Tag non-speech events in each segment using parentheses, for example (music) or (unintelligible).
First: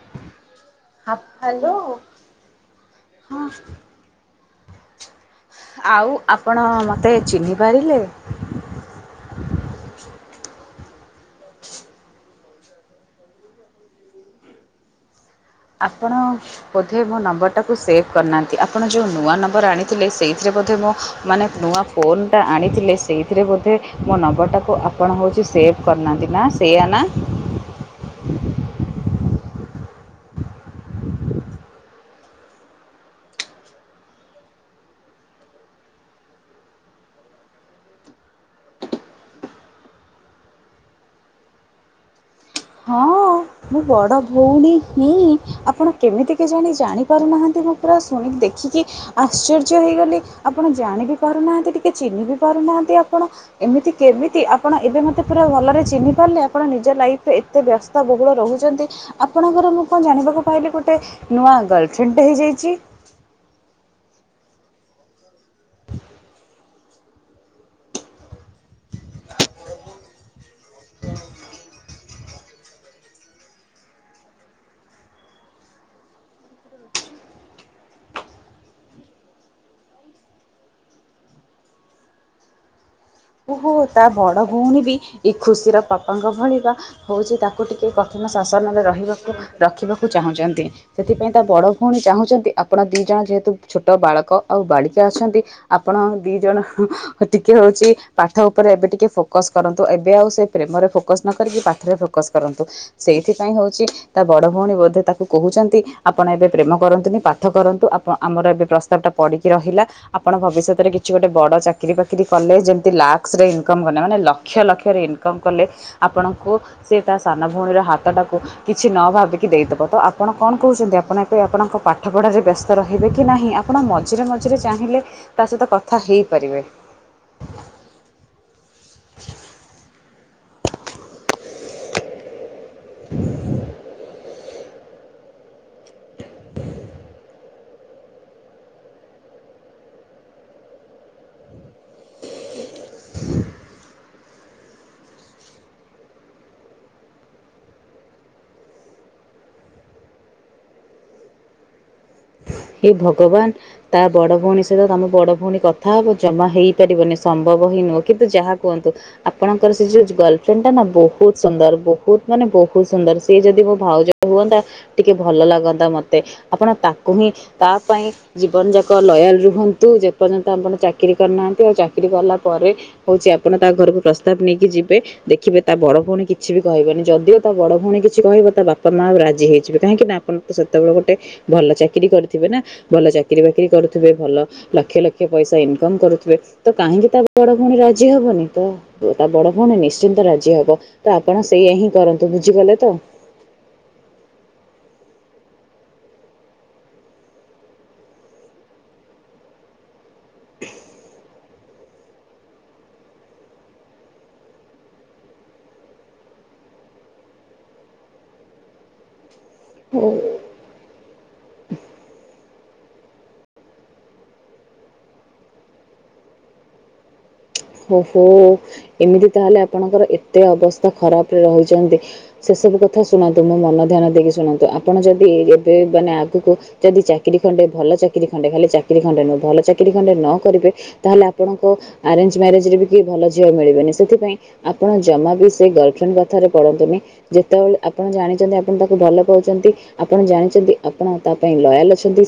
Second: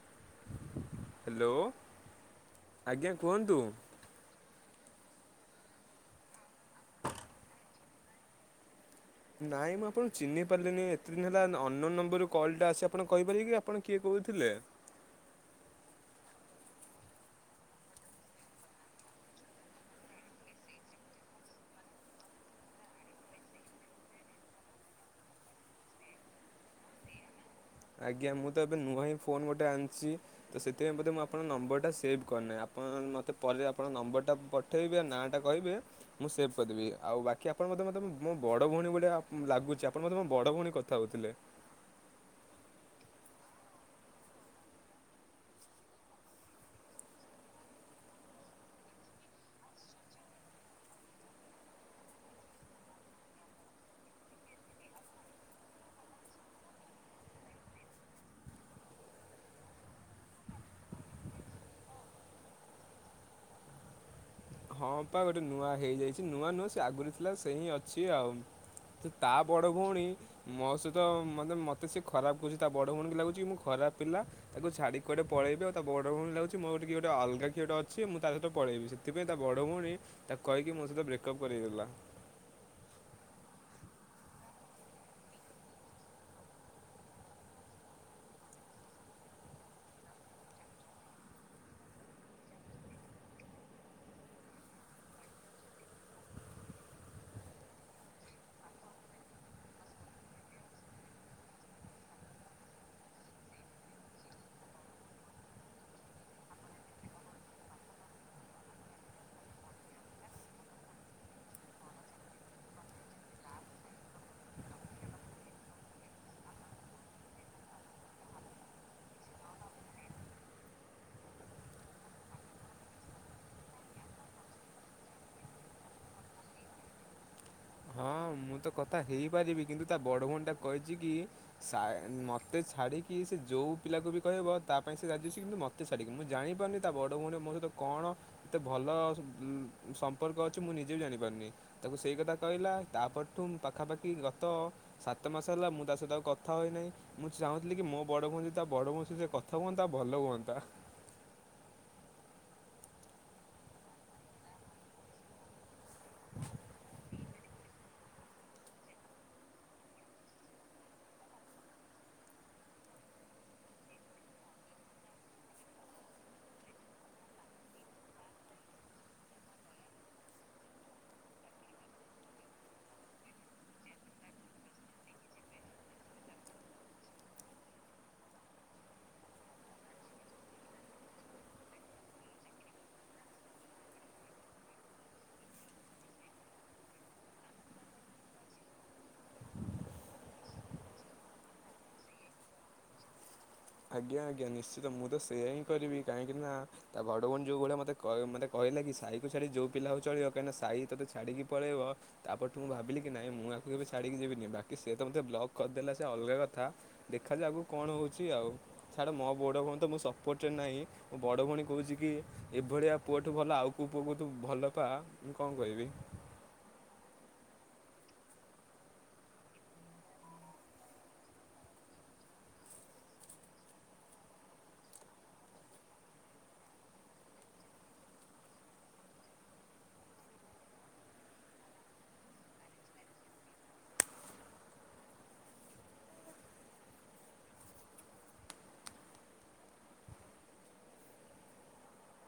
(inaudible) ହ ହ୍ୟାଲୋ ଆଜ୍ଞା ହଁ। କୁହନ୍ତୁ। ଆଉ ଆପଣ ମୋତେ ଚିହ୍ନି ପାରିଲେ? ନାଇଁ ମୁଁ ଆପଣଙ୍କୁ ଚିହ୍ନି ପାରିଲିନି ଏତେ ଦିନ ହେଲା ଅନନୋନ ନମ୍ବରରୁୁ କଲ୍ ଟା ଆସି ଆପଣ କହିପାରିବେ କି ଆପଣ କିଏ କହୁ ଥିଲେ। (inaudible) ଆପଣ ବୋଧେ ମୋ ନମ୍ବରଟାକୁ ସେଭ୍ କରିନାହାନ୍ତି ଆପଣ ଯୋଉ ନୂଆ ନମ୍ବର ଆଣିଥିଲେ ସେଇଥିରେ ବୋଧେ ମୋ ମାନେ ନୂଆ ଫୋନଟା ଆଣିଥିଲେ ସେଇଥିରେ ବୋଧେ ମୋ ନମ୍ବରଟାକୁ ଆପଣ ହେଉଛି ସେ ସେଭ୍ କରିନାହାନ୍ତି ନା ସେଇଆ ନା। ଆଜ୍ଞା ମୁଁ ତ ଏବେ ନୂଆ ହିଁ ଫୋନ ଗୋଟେ ଆଣିଛି ତ ସେଥିପାଇଁ ବୋଧେ ମୁଁ ଆପଣ ନମ୍ବର ଟା ସେଭ୍ କରିନାହିଁ ଆ ମତେ ପରେ ଆପଣଙ୍କ ନମ୍ବର ଟା ପଠେଇବେ ଆଉ ନାଁ ଟା କହିବେ ମୁଁ ସେଭ୍ କରିଦେବି ଆଉ ବାକି ଆପଣ ମେ ତମେ ତ ମୋ ବଡ ଭଉଣୀ ଭଳିଆ ଲାଗୁଛି ଆପଣ ବୋଧେ ମୋ ବଡ ଭଉଣୀ କଥା ହଉଥିଲେ। (inaudible) ହଁ ମୁଁ ବଡ଼ ଭଉଣୀ ହିଁ ଆପଣ କେମିତି କେଜାଣି ଜାଣିପାରୁନାହାନ୍ତି ମୁଁ ପୁରା ଶୁଣିକି ଦେଖି ଦେଖିକି ଆଶ୍ଚର୍ଯ୍ୟ ହେଇଗଲି ଆପଣ ଜାଣି ବି ପାରୁନାହାନ୍ତି ଟିକେ ଚିହ୍ନି ବି ପାରୁନାହାନ୍ତି ଆପଣ। ଏମିତି କେମିତି ଆପଣ ଏବେ ମୋତେ ପୁରା ଭଲରେ ଚିହ୍ନି ପାରିଲେ ଆପଣ ନିଜ ଲାଇଫ ରେ ଏତେ ବ୍ୟସ୍ତ ବହୁତ ରହୁଚନ୍ତି ଆପଣଙ୍କର ମୁଁ କଣ ଜାଣିବାକୁ ପାଇଲି ଗୋଟେ ନୂଆ ଗଲଫ୍ରେଣ୍ଡ ଟେ ହେଇଯାଇଛି। ହଁ ପା ଗୋଟେ ନୂଆ ହେଇଯାଇଛି ନୂଆ ନୁହଁ ସେ ଆଗୁରୁ ଥିଲା ସେ ହିଁ ଅଛି ଆଉ। ତ ତା ବଡ ଭଉଣୀ ମୋ ସହିତ (unintelligible) ମତେ ସେ ଖରାପ କହୁଛି ତା ବଡ ଭଉଣୀ କି ଲାଗୁଛି ମୁଁ ଖରାପ ତା ପିଲା ତାକୁ ଛାଡିକି କୁଆଡେ ପଳେଇବି ଆଉ ତା ବଡ ଭଉଣୀ କୁ ଲାଗୁଛି ମୋର କିଏ ଗୋଟେ ଅଲଗା କିଏ ଗୋଟେ ଅଛି ମୁଁ ତା ସହିତ ପଳେଇବି ସେଥିପାଇଁ ତା ବଡ଼ ଭଉଣୀ ତାକୁ କହିକି ମୋ ସହିତ ବ୍ରେକଅପ୍ କରେଇଦେଲା। ଓହୋ ତା ବଡ ଭଉଣୀ ବି ଏଇ ଖୁସିର ବାପାଙ୍କ ଭଳିଆ ହଉଛି ତାକୁ ଟିକେ କଥା ଶାସନରେ ରହିବାକୁ ରଖିବାକୁ ଚାହୁଁଛନ୍ତି ସେଥିପାଇଁ ତା ବଡ ଭଉଣୀ ଚାହୁଁଛନ୍ତି ଆପଣ ଦି ଜଣ ଯେହେତୁ ଛୋଟ ବାଳକ ଆଉ ବାଳିକା ଅଛନ୍ତି ଆପଣ ଦି ଜଣ ହଁ ଟିକେ ହଉଛି ପାଠ ଉପରେ ଏବେ ଟିକେ ଫୋକସ କରନ୍ତୁ ଏବେ ଆଉ ସେ ପ୍ରେମରେ ଫୋକସ ନ କରିକି ପାଠରେ ଫୋକସ କରନ୍ତୁ ସେ ଏଇଥିପାଇଁ ହଉଛି ତା ବଡ ଭଉଣୀ ବୋଧେ ତାକୁ କହୁଛନ୍ତି ଆପଣ ଏବେ ପ୍ରେମ କରନ୍ତୁନି ପାଠ କରନ୍ତୁ ଆପଣ ଆମର ଏବେ ପ୍ରସ୍ତାବ ଟା ପଡିକି ରହିଲା ଆପଣ ଭବିଷ୍ଯତରେ କିଛି ଗୋଟେ ବଡ ଚାକିରୀ ବାକିରି କଲେ ଯଦି ଲାକ୍ସ ରେ ଇନକମ୍ କଲେ ମାନେ ଲକ୍ଷ ଲକ୍ଷରେ ଇନକମ କଲେ ଆପଣଙ୍କୁ ସେ ତା ସାନ ଭଉଣୀର ହାତଟାକୁ କିଛି ନ ଭାବିକି ଦେଇଦବ ତ ଆପଣ କଣ କହୁଛନ୍ତି ଆପଣ ଏବେ ଆପଣଙ୍କ ପାଠପଢାରେ ବ୍ୟସ୍ତ ର ହେବେ କି ନାହିଁ ଆପଣ ମଝିରେ ମଝିରେ ଚାହିଁଲେ ତା ସହିତ କଥା ହେଇପାରିବେ। ହଁ ମୁଁ ତ କଥା ହେଇପାରିବି କିନ୍ତୁ ତା ବଡ ଭଉଣୀ ଟା କହିଛି କି ସା ମୋତେ ସେ ଛାଡିକି ସେ ଯୋଉ ପିଲାକୁ ବି କହିବ ତା ପାଇଁ ସେ ରାଜିଅଛି କିନ୍ତୁ ମତେ ଛାଡିକି ମୁଁ ଜାଣିପାରୁନି ତା ବଡ ଭଉଣୀ ମୋ ସହିତ କଣ ଏତେ ଭଲ ସମ୍ପର୍କ ଅଛି ମୁଁ ନିଜେ ବି ଜାଣିପାରୁନି ତାକୁ ସେଇ କଥା କହିଲା ତାପରେ ଠୁ ପାଖାପାଖି ଗତ ସାତ ମାସ ହେଲା ମୁଁ ତା ସହିତ ଆଉ କଥା ହୋଇନାହିଁ ମୁଁ ଚାହୁଁଥିଲି କି ମୋ ବଡ଼ କୁହନ୍ତି ତା ବଡ଼ ମାଉସୀ (unintelligible) କଥା କୁହନ୍ତା ଭଲ ହୁଅନ୍ତା। (inaudible) ହେ ଭଗବାନ ତା ବଡ ଭଉଣୀ ସହିତ ତମ ବଡ ଭଉଣୀ କଥା ହବ ଜମା ହେଇ ପାରିବନି ସମ୍ଭବ ନୁହ କିନ୍ତୁ ଯାହା କୁହନ୍ତୁ ଆପଣଙ୍କର ସେ ଯୋଉ ଗଲଫ୍ରେଣ୍ଡ ଟା ନା ବହୁତ ସୁନ୍ଦର ବହୁତ ମାନେ ବହୁତ ସୁନ୍ଦର ସିଏ ଯଦି ମୋ ଭାଉଜ ହୁଅନ୍ତା ଟିକେ ଭଲ ଲାଗନ୍ତା ମତେ ଆପଣ ତାକୁ ହିଁ ତା ପାଇଁ ଜୀବନ ଯାକ ଲୟାଲ ରୁହନ୍ତୁ ଯେପର୍ଯ୍ୟନ୍ତ ଆପଣ ଚାକିରୀ କରିନାହାନ୍ତି ଆଉ ଚାକିରି କଲା ପରେ ହଉଛି ଆପଣ ତା ଘରକୁ ପ୍ରସ୍ତାବ ନେଇକି ଯିବେ ଦେଖିବେ ତା ବଡ ଭଉଣୀ କିଛି ବି କହିବନି ଯଦିଓ ବଡ ଭଉଣୀ କିଛି କହିବ ତା ବାପା ମା ରାଜି ହେଇଯିବେ କାହିଁକି ନା ଆପଣ ତ ସେତେବେଳେ ଗୋଟେ ଭଲ ଚାକିରି କରିି ଥିବେ ନା ଭଲ ଚାକିରୀ ବାକିରି କରୁଥିବେ ଭଲ ଲକ୍ଷ ଲକ୍ଷ ପଇସା ଇନକମ କରୁଥିବେ ତ କାହିଁକି ତା ବଡ ଭଉଣୀ ରାଜି ହବନି ତ ତା ବଡ ଭଉଣୀ ନିଶ୍ଚିନ୍ତ ରାଜି ହବ ତ ଆପଣ ସେଇଆ ହିଁ କରନ୍ତୁ। ବୁଝିଗଲେ ତ। ଆଜ୍ଞା ଆଜ୍ଞା ନିଶ୍ଚିତ ମୁଁ ତ ସେୟା ହିଁ କରିବି କାହିଁକି ନା ତା ବଡ ଭଉଣୀ ଯୋଉ ଭଳିଆ ମତେ କ ମୋତେ କ କହିଲା କି ସାଇକୁ ଛାଡି ଯୋଉ ପିଲା ହଉ ଚଳିବ କାହିଁକିନା ସାଇ ତତେ ଛାଡିକି ପଳେଇବ ତା ପରଠୁ ମୁଁ ଭାବିଲି କି ନାଇ ମୁଁ ଆ ମୁଁ କେବେ ଛାଡ଼ିକି ଯିବିନି ବାକି ସେ ତ ମୋତେ ବ୍ଲକ କରିଦେଲା ସେ ଅଲଗା କଥା ଦେଖାଯାଉ ଆଗକୁ କଣ ହଉଛି ଆଉ। ଛାଡ ମୋ ବଡ ଭଉଣୀ ତ ମୁଁ ସପୋର୍ଟରେ ନାହିଁ ମୁଁ ବଡ଼ ଭଉଣୀ କହୁଛି କି ଏଭଳିଆ ପୁଅଠୁ ଭଲ ଆଉ କେଉଁ ପୁଅକୁ ତୁ ଭଲ ପା ମୁଁ କଣ କହିବି (inaudible) ଓହୋ ଏମିତି ତାହେଲେ ଆପଣଙ୍କର ଏତେ ଅବସ୍ଥା ଖରାପରେ ରହିଛନ୍ତି ସେ ସବୁ କଥା ଶୁଣନ୍ତୁ ମୁଁ ମନ ଧ୍ୟାନ ଦେଇକି ଶୁଣନ୍ତୁ ଆପଣ ଯଦି ଏବେ ମାନେ ଆଗକୁ ଯଦି ଚାକିରୀ ଖଣ୍ଡେ। ଭଲ ଚାକିରି ଖଣ୍ଡେ ଭଲ ଚାକିରି ଖଣ୍ଡେ ଭଲ ଚାକିରି ଖଣ୍ଡେ ନ କରିବେ ତାହେଲେ ଆପଣଙ୍କ ଆରେଞ୍ଜ ମ୍ୟାରେଜ ରେ ବି କେହି ଭଲ ଝିଅ ମିଳିବନି ସେଥିାଇଁ ଆପଣ ଜମା ବି ସେ ଗାର୍ଲଫ୍ରେଣ୍ଡ କଥାରେ ପଡନ୍ତୁନି ଯେତେବେଳେ ଆପଣ ଜାଣିଛନ୍ତି ଆପଣ ତାକୁ ଭଲ ପାଉଛନ୍ତି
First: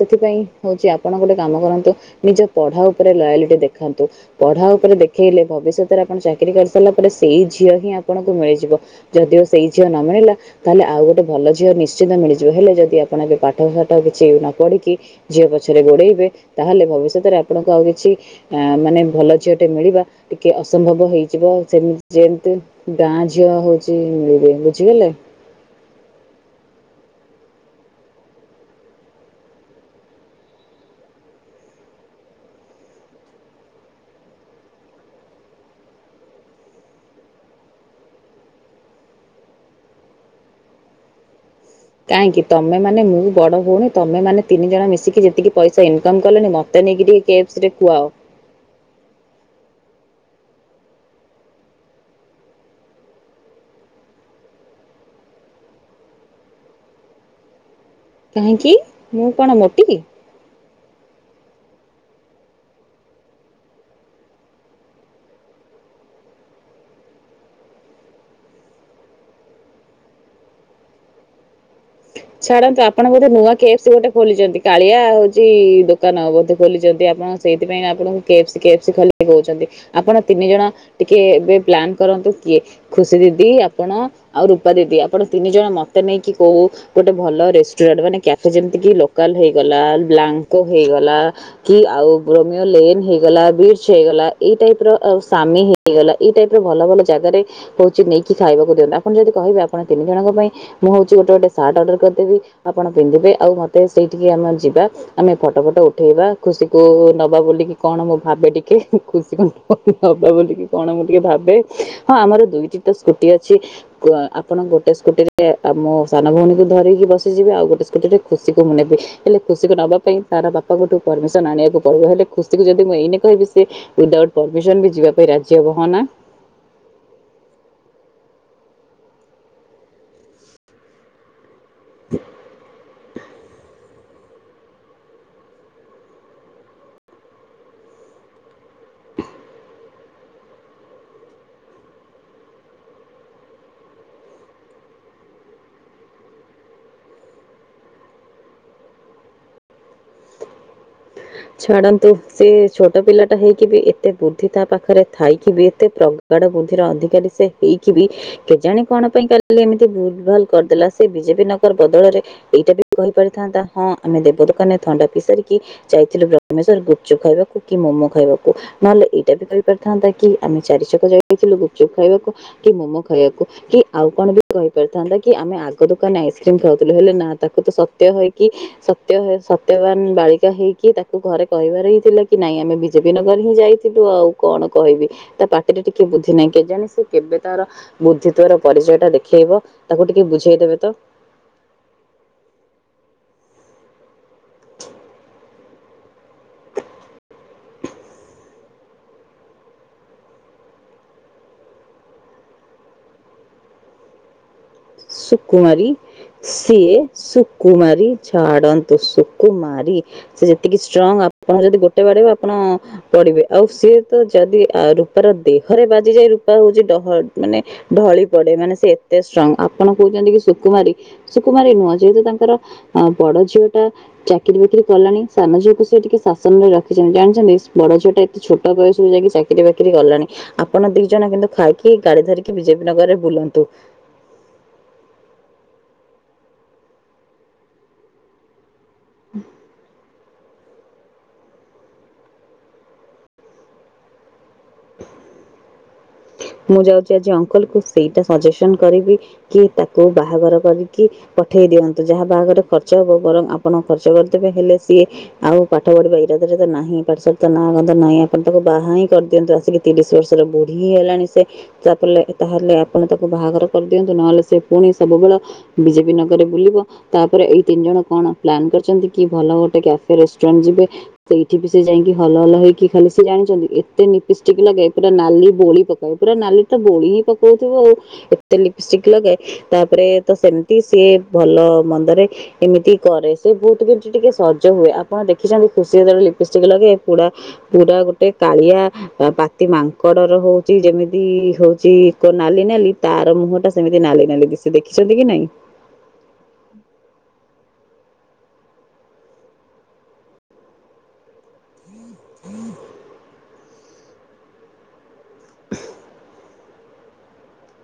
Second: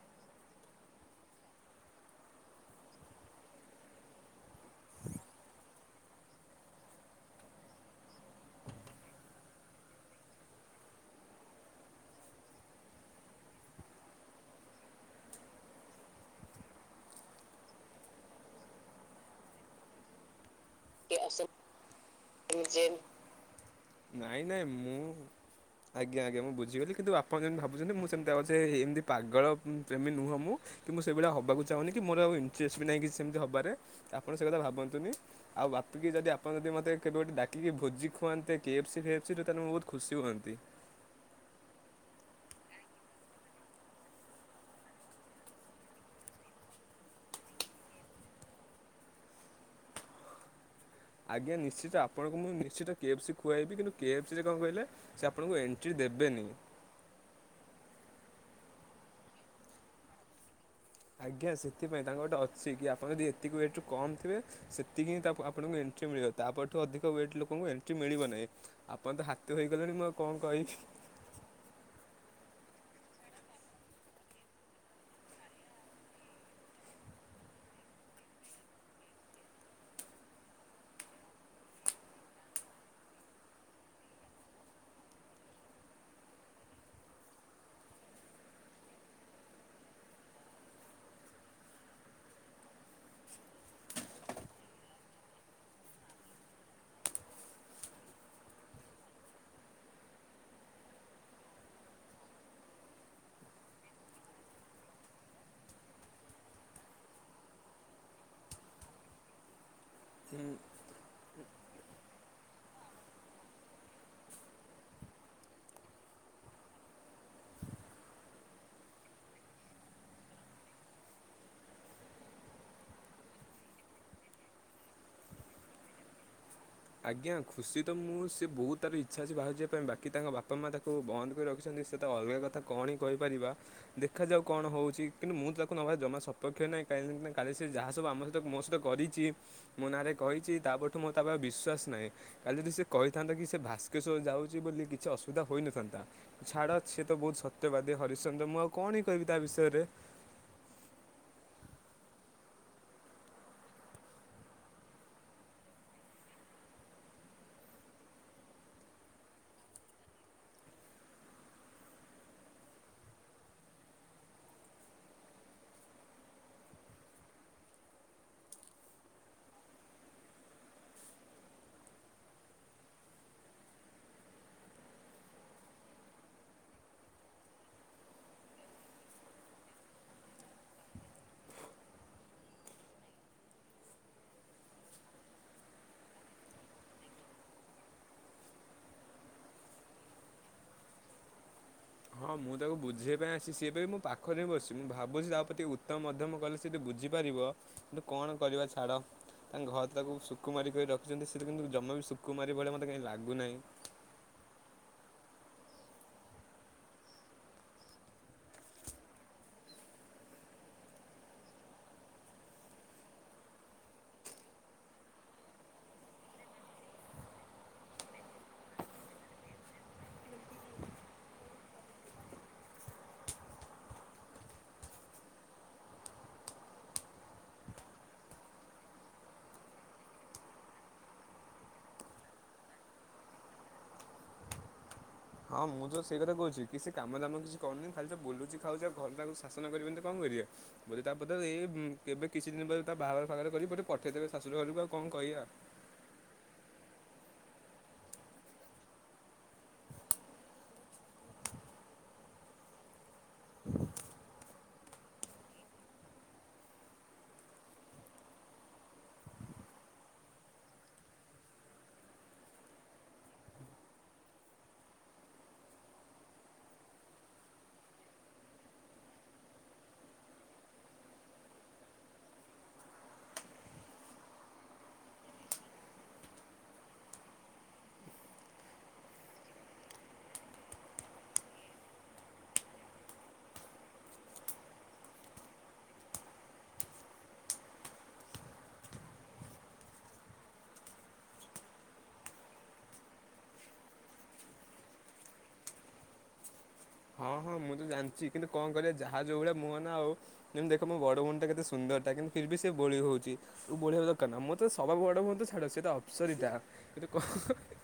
ସେଥିପାଇଁ ହଉଛି ଆପଣ ଗୋଟେ କାମ କରନ୍ତୁ ନିଜ ପଢା ଉପରେ ଲୟାଲିଟି ଦେଖାନ୍ତୁ ପଢା ଦେଖେଇଲେ ଭବିଷ୍ୟତରେ ଆପଣ ଚାକିରି କରିସାରିଲା ପରେ ସେଇ ଝିଅ ହିଁ ଆପଣଙ୍କୁ ମିଳିଯିବ ଯଦିଓ ସେଇ ଝିଅ ନ ମିଳିଲା ତାହେଲେ ଆଉ ଗୋଟେ ଭଲ ଝିଅ ନିଶ୍ଚିତ ମିଳିଯିବ ହେଲେ ଝିଅ ପଛରେ ଗୋଡେଇବେ ତାହେଲେ ଭବିଷ୍ୟତରେ ଆପଣଙ୍କୁ ଆଉ କିଛି ମାନେ ଭଲ ଝିଅଟେ ମିଳିବା କି ଅସମ୍ଭବ ଟିକେ ହେଇଯିବ ଅସମ୍ମାନ ସେମିତି ଯେମତି ଜେନ୍ ଗାଁ ଝିଅ ହଉଛି ନାଇଁ ନାଇଁ ବୁଝିଗଲେ ମୁଁ ଆଜ୍ଞା ଆଜ୍ଞ ମୁଁ ବୁଝିଗଲି କିନ୍ତୁ ଆ ଆପଣ ଯେମିତି ଭାବୁଛନ୍ତି ମୁଁ ସେମିତି ଆଉଛ ଏମିତି ପାଗ ଇଞ୍ଚେସ ବି ନାହିଁ କିଛି ସେମିତି ହବାରେ ଆପଣ ସେ କଥା ଭାବନ୍ତୁନି ଆଉ ବାପିକି ଯଦି ଆପଣ ଯଦିକେବେ ଭୋଜିଖୁଆନ୍ତେ କେଫସି ଖେଫଶି ତାହେଲେ ବହୁତ ଖୁସି ହୁଅନ୍ତ (inaudible) (inaudible) କାହିଁକି ତମେ ମାନେ ମୁଁ ବଡ ହଉଣୀ ତମେ ମାନେ ତିନି ଜଣ ମିଶିକି ଯେତିକି ପଇସା ଇନକମ୍ କଲେଣି ମତେ ନେଇକରି କେଷ୍ପ ରେ ଖୁଆଅ ଆଜ୍ଞା ନିଶ୍ଚିତ ଆପଣଙ୍କୁ ମୁଁ ନିଶ୍ଚିତ କେଏଫ ସ ଖୁଆଇବି କିନ୍ତୁ କେଫ ସରେ କଣ କହିଲେ ସେ ଆପଣଙ୍କୁ ଏଣ୍ଟ୍ରି ଦେ ଦେବେନି (inaudible) କାହିଁକି ମୁଁ କଣ ମୋଟି କି ଆଜ୍ଞା ସେଥିପାଇଁ ତାଙ୍କ ଗୋଟେ ଅଛି କି ଆପଣ ଯଦି ଏତିକି ୱେଟ କମ୍ ଥିବେ ସେତିକି ହିଁ ତା ଆପଣଙ୍କୁ ଏଣ୍ ମିଳିବ ତା ପରଠୁ ଅଧିକ ୱେଟ୍ ଲୋକଙ୍କୁ ଏଣ୍ଟ୍ରି ମିଳିବ ନାହିଁ ଆପଣ ତ ହାତୀ ହୋଇଗଲେଣି ମୁଁ ଆଉ କଣ କହିବି (inaudible) ଛାଡନ୍ତୁ ଆପଣ ବୋଧେ ନୂଆ କେସ ଗୋଟେ ଖୋଲିଛନ୍ତି କଳିଆ ହଉଛି ଦୋକାନ ବୋଧେ ଖୋଲିଛନ୍ତି ଆ ସେଇଥିପାଇଁ ଆପଣଙ୍କୁ କେସ୍ପ କେସ୍ପା କହୁଛନ୍ତି ଆପଣ ତିନି ଜଣ ଟିକେ ଏବେ ପ୍ଲାନ କରନ୍ତ କିଏ ଖୁସି ଦିଦି ଆପଣ ଆଉ ରୂପା ଦିଦି ଆପଣ ତିନି ଜଣ ମତେ ନେଇକି କହୁ ଗୋଟେ ଭଲ ରେଷ୍ଟୁରାଣ୍ଟ ମାନେ କ୍ୟାଫେ ଯେମିତି କି ଲୋକାଲ ହେଇଗଲା ବ୍ଲାଙ୍କୋ ହେଇଗଲା କି ଆଉ ବ୍ରୋମିଓ ଲେନ୍ ହେଇଗଲା ବ୍ରି ହେଇଗଲା ଏଇ ଟାଇପ ର ଆଉ ସାମି ହେଇଗଲା ଏଇ ଟାଇପ ର ଭଲ ଭଲ ଜାଗାରେ ହହୁଛି ନେଇକି ଖାଇବାକୁ ଦିଅନ୍ତୁ ଆପଣ ଯଦି କହିବେ ଆପଣ ତିନି ଜଣଙ୍କ ପାଇଁ ମୁଁ ସାର୍ଟ ଅର୍ଡର କରିଦେବି ଆପଣ ପିନ୍ଧିବେ ଆଉ ମତେ ସେଇଠିକି ଆମେ ଯିବା ଆମେ ଫଟୋ ଫଟୋ ଉଠେଇବା ଖୁ ଖୁସିକୁ ନବା ହଁ ଆମର ଦୁଇଟି ତ ସ୍ଟି ଅଛି ଆପଣ ଗୋଟେ ସ୍କୁଟିରେ ମୁ ସାନ ଭଉଣୀକୁ ଧରିକି ବସିଯିବେ ଆଉ ଗୋଟେ ସ୍କୁଟି ରେ ଖୁସିକୁ ମୁ ନେବି ହେଲେ ଖୁସିକୁ ନବା ପାଇଁ ତାର ବାପା ଗୋଟୁ ମ ଆଣିବାକୁ ପଡିବ ହେଲେ ଖୁସିକୁ ଯଦି ମୁଁ ଏଇନା କହିବି ସେ ବି ଯିବା ପାଇଁ ରାଜି ହନା (inaudible) ଆଜ୍ଞା ଖୁସି ତ ମୁଁ ସେ ବହୁତ ତାର ଇଚ୍ଛା ଅଛି ବାହରକୁ ଯିବା ପାଇଁ ବାକି ତାଙ୍କ ବାପା ମା ତାକୁ ବନ୍ଦ କରି ରଖ ସେ ତ ଅଲଗା କଥା କଣ ହ କହିପାରିବା ଦେଖାଯାଉ କଣ ହେଉଛି କିନ୍ତୁ ମୁଁ ତାକୁ ନେବାର ଜମା ସପକ୍ଷ ନାହିଁ କାଲି ସେ ଯାହା ସବୁ ଆମ ସହିତ ମୋ ସହିତ କରିଛି ମୋ ନାଁରେ କହିଛି ତାପରଠୁ ମୁଁ ତାକୁ ବିଶ୍ୱାସ ସ ନହିଁ କାଲି ଯଦି ସେ କହିଥାନ୍ତା କି ସେ ଭାସ୍କେଶ୍ୱର ଯାଉଛି ବୋଲି କିଛି ଅସୁବିଧା ହୋଇଇନଥାନ୍ତା ଛା ଅଡାତ୍ ସିଏ ତ ବହୁତ ସତ୍ୟବାଦୀ ହରିଶ୍ଚନ୍ଦ୍ର! ମୁଁ ଆଉ କଣ କହିବି ତା ବିଷୟରେ? (unintelligible) ଛାଡ଼ନ୍ତୁ! ସେ ଛୋଟ ପିଲା ଟା ହେଇକି ବି ଏତେ ବୁଦ୍ଧି ତା ପାଖରେ ଥାଇକି ବି ଏତେ ପ୍ରଗଟ ସେ ବୁଦ୍ଧିର ଅଧିକାରୀ ସେ ହେଇକି କେଜାଣି କଣ ପାଇଁ କାଲି ଏମିତି ବୁଲ ଭାଲ୍ କରିଦେଲା। ସେ ବିଜେପି ନଗର ବଦଳରେ ଏଇଟା ବି କହିପାରିଥାନ୍ତା! ହଁ, ଆମେ ଦେବ ଦୋକାନରେ ଥଣ୍ଡା ପିଇସାରିକି ଯାଇଥିଲୁ ବ୍ରହ୍ମେଶ୍ୱର ଗୁପଚୁପ୍ ଖାଇବାକୁ କି ମୋମୋ ଖାଇବାକୁ, ନହେଲେ ଏଇଟା ବି କହିପାରଥାନ୍ତା କି! ଆମେ ଚାରି ଯକ ଯାଇଥିଲୁ ଗୁପ୍ ଚୁପ୍ ଖାଇବାକୁ, କି ମୋମୋ ଖାଇବାକୁ କି ଆଉ କଣ ବି କହିପାରିଥାନ୍ତା କି! ଆମେ ଆଗଚ ଦୋକାନ ଆଇସ୍କ୍ରିମ ଖାଉଥିଲୁ। ହେଲେ ନା ତାକୁ ତ ସତ୍ୟ ହେଇକି ସତ୍ୟ କି ତାକୁ ଘରେ କହିବାର ହିଁ ଥିଲା କି ନାଇଁ ଆମେ ବିଜେପି ନଗର ହିଁ ଯାଇଥିଲୁ। ଆଉ କଣ କହିବି? ତା ପାଟିରେ ଟିକେ ବୁଦ୍ଧି ନାହିଁ। କେଜାଣି ସେ କେବେ ତାର ବୁଦ୍ଧିିତ୍ଵ ର ପରିଚୟଟା ଦେଖେଇବ। ତାକୁ ଟିକେ ବୁଝେଇଦେବେ। ତ, ହଁ, ମୁଁ ତାକୁ ବୁଝିବା ପାଇଁ ଆସିଛି। ସେ ପାଇଁ ମୋ ପାଖରେ ବସିଛି। ମୁଁ ଭାବୁଛି ତା ପ୍ରତି ଉତ୍ତମ ମଧ୍ୟମ କଲେ ସେଟି ବୁଝି ପାରିବ, କଣ କରିବା ଛାଡ! ତାଙ୍କ ଘର ତାକୁ ସୁକୁମାରି କରି ରଖିଛନ୍ତି। ସେତ କିନ୍ତୁ ଜମା ବି ଶୁକୁମାରି ଭଳି ମତେ କାହିଁ ଲାଗୁନାହିଁ। ସୁକୁମାରୀ! ସିଏ ସୁକୁମାରି ଛାଡନ୍ତୁ ସୁକୁମାରି, ସେ ଯେତିକି ଷ୍ଟ୍ରଙ୍ଗ। ଆପଣ ଯଦି ଗୋଟେ ବାଡିବ, ଆପଣ ପଡିବେ। ଆଉ ସିଏ ତ ଯଦି ଅ ରୂପାର ଦେହରେ ବାଜି ଯାଇ ରୂପା ହଉଛି ଡହ ମାନେ ଢଳି ପଡେ ମାନେ ସେ ଏତେ ଷ୍ଟ୍ରଙ୍ଗ୍। ଆ ଆପଣ କହୁଛନ୍ତି, କି ସୁକୁମାରୀ ସୁକୁମାରୀ ନୁହଁ। ଯେହେତୁ ତାଙ୍କର ବଡ ଝିଅ ଟା ଚାକିରୀ ବାକି କଲାଣି ସାନ ଝିଅକୁ ସେ ଟିକେ ଶାସନରେ ରଖିଛନ୍ତି। ଜାଣିଛନ୍ତି, ବଡ ଝିଅଟା ଏତେ ଛୋଟ ବୟସରୁ ଯାଇକି ଚାକିରି ବାକିରି କିରି ଗଲାଣି। ଆପଣ ଦି ଜଣ କିନ୍ତୁ, ଖାଇକି ଗାଡି ଧରିକି ବିଜେପି ନଗରରେ ବୁଲନ୍ତୁ। ହଁ, ମୁଁ ତ ସେଇ କଥା କହୁଛି। କି ସେ କାମ ଦାମ କିଛି କରୁନି। ଖାଲି ତ ବୁଲୁଚି। ଖାଉଛ। ଘର ତାକୁ ଶାସନ କରିବେନି ତ କଣ କରିଆ ବଧେ! ତାପଦେ ଏ କେବେ କିଛି ଦିନ ପରେ ତା ବାହାଘର ଫାଗଘର କରିକି ବଧେ ପଠେଇଦେବେ ଶାଶୁର ଘରକୁ ଆଉ କଣ କହିବା। (inaudible) ମୁଁ ଯାଉଛି। ଆଜି ଅଙ୍କଲ କୁ ସେଇଟା ସଜେସନ କରିବି। କି ତାକୁ ବାହାଘର କରିକି ପଠେଇ ଠେଇ ଦିଅନ୍ତୁ ଯାହା ବାହାଘରେ ଖର୍ଚ୍ଚ ହବ, ବରଂ ଆପଣ ଖର୍ଚ୍ଚ କରିଦେବେ। ହେଲେ ସିଏ ଆଉ ପାଠ ପଢିବା ଇରାଦରେ ନାହିଁ। ପାଠ ସାଠ ତ ନାଁ ଗନ୍ଧ ନାହିଁ ତାକୁ ବାହା ହିଁ କରିଦିଅନ୍ତୁ। ଆସିକି ତିରିଶ ବର୍ଷର ବୁ ଢି। ହେଲାଣି ସେ ତାପଲେ, ତାହେଲେ ଆପଣ ତାକୁ ବାହାଘର କରିଦିଅନ୍ତୁ। ନହେଲେ ସେ ପୁଣି ସେବୁବେଳ ବିଜେପି ନଗରରେ ବୁଲିବ। ତାପରେ ଏଇ ତିନି ଜଣ କଣ ପ୍ଲାନ୍ କରିଛନ୍ତି? କି ଭଲ ଗୋଟେ କ୍ୟାଫେ ରେଷ୍ଟୁରାଣ୍ଟ ଜ ବେ ସେଇଠି ବି ସେ ଯାଇକି ହଲ ହଲ ହେଇକି ଖାଲି ସେ ଜାଣିଛନ୍ତି, ଏତେ ନିପିଷ୍ଟିକ୍ ନଗେ। ପୁରା ନାଲି ବୋଳି ପକଉ ପୁରା ନାଲି ତ ବୋଳି ହିଁ ପକଉଥିବ। ଆଉ ଏତେ ଲିପଷ୍ଟିକ ଲଗେ, ତାପରେ ତ ସେ ସିଏ ଭଲ ମନ୍ଦରେ ଏମିତି କରେ, ସେ ବହୁତ (unintelligible) ଟିକେ ସଜ ହୁଏ। ଆପଣ ଦେଖିଛନ୍ତି। ଖୁସି ଯେତେବେଳେ ଲିପିଷ୍ଟିକ ଲଗେ। ପୁଡା ପୁରା ଗୋଟେ କାଳିଆ ଆ ପାତି ମାଙ୍କଡ ର ହଉଛି ଯେମିତି-ଇ ହଉଛି କ ନାଲି ନାଲି, ତାର ମୁହଁ ଟା ସେମିତି ନାଲି ନାଲି ଦିସେ ଦେଖିଛନ୍ତି। କି ନାଇଁ? ହଁ ହଁ ମୁଁ ତ ଜାଣିଛି। କିନ୍ତୁ କଣ କରିବା ଯାହା ଯୋଉ ଭଳିଆ ମୁହଁ ନା ଆଉ ଯେମିତି ଦେଖ, ମୋ ବଡ ଭଉଣୀ ଟା କେତେ ସୁନ୍ଦର! ତା କିନ୍ତୁ ଫିର୍ ବି ସେ ବୋଳି ହଉଛି। ବୋଳିହବା ଦରକାର ନା, ମୋ ତ ସବା ବଡ଼ ଭଉଣୀ ତ ଛାଡ଼! ସେ ଅପସରିଟା। ଏତ କ ହ ହ ହ ହ।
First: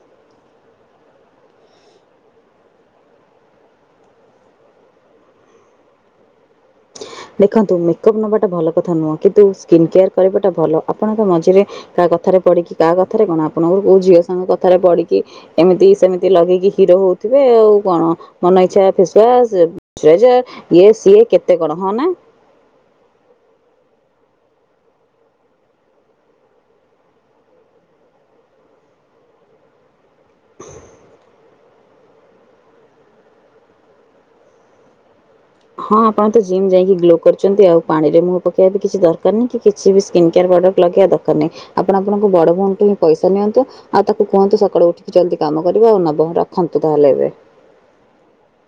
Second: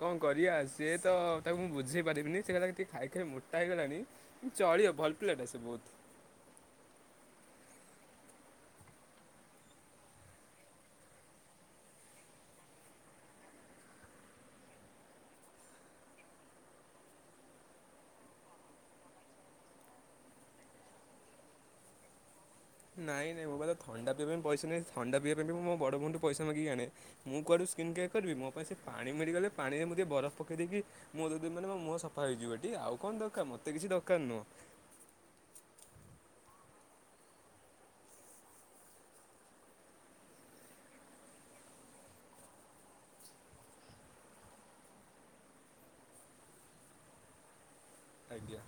କଣ କରିବା ସେ ତ ତାକୁ ମୁଁ ବୁଝେଇ ପାରିବିନି ସେ କଇଲା କି ଟିକେ। ଖାଇ ଖାଇ ମୋଟା ହେଇଗଲାଣି ଚଳିବ ଭଲ ପିଲାଟା ସେ ବହୁତ। ଦେଖନ୍ତୁ ମେକଅପ୍ ନବାଟା ଭଲ କଥା ନୁହଁ କିନ୍ତୁ ସ୍କିନ କେୟାର କରିବାଟା ଭଲ ଆପଣଙ୍କ ମଝିରେ କାହା କ କଥାରେ ପଡିକି କାହା କଥାରେ କଣ ଆପଣଙ୍କର କୋଉ ଝିଅ ସାଙ୍ଗ କଥାରେ ପଡିକି ଏମିତି ସେମିତି ଲଗେଇକି ହିରୋ ହଉ ଥିବେ ଆଉ କଣ ମନ ଇଚ୍ଛା ଫେଶୱାସ ଟ୍ରେଜର ଇଏ ସିଏ କେତେ କଣ ହଁ ନା? ନାଇଁ ନାଇଁ ମୋ ପାଖରେ ଥଣ୍ଡା ପିଇବା ପାଇଁ ପଇସା ନାହିଁ ଥଣ୍ଡା ପିଇବା ପାଇଁ ବି ମୁ ମୋ ବଡ଼ ଭଉଣି ଠୁ ପଇସା ମାଗିକି ଆଣେ ମୁଁ କୁଆଡୁ ସ କିନ୍ କେଆର କରିବି ମୋ ପାଇଁ ସେ ପାଣି ମିଳିଗଲେ ପାଣିରେ ମୁ ଟିଏ ବରଫ ପକାଇ ଦେଇକି ମୁହଁ ଧୋଇ ଦେବି ମାନେ ମୋ ମୁହଁ ସଫା ହେଇଯିବ ଟି ଆଉ କଣ ଦରକାର ମତେ କିଛି ଦରକାର ନୁହଁ। ହଁ, ଆପଣ ତ ଜିମ୍ ଯାଇକି ଗ୍ଲୋ କରୁଛନ୍ତି। ଆଉ ପାଣିରେ ମୁହଁ ପକେଇବା କିଛି ଦରକାର ନାହିଁ। କିଛି ବି ସ୍କିନ୍ କେୟାର ପ୍ରଡ଼କ୍ଟ ଲଗେଇବା ଦରକାର ନାହିଁ। ଆପଣ ଆପଣଙ୍କ ବଡ ଭଉଣୀ ଠୁ ହିଁ ପଇସା ନିଅନ୍ତୁ। ଆଉ ତାକୁ କୁହନ୍ତୁ ସକାଳୁ ଉଠିକି ଜଲ୍ଦି କାମ କାମ କରିବା ଆଉ ନବମ ରଖନ୍ତୁ। ତାଙ୍କ (unintelligible) ଆଜ୍ଞା।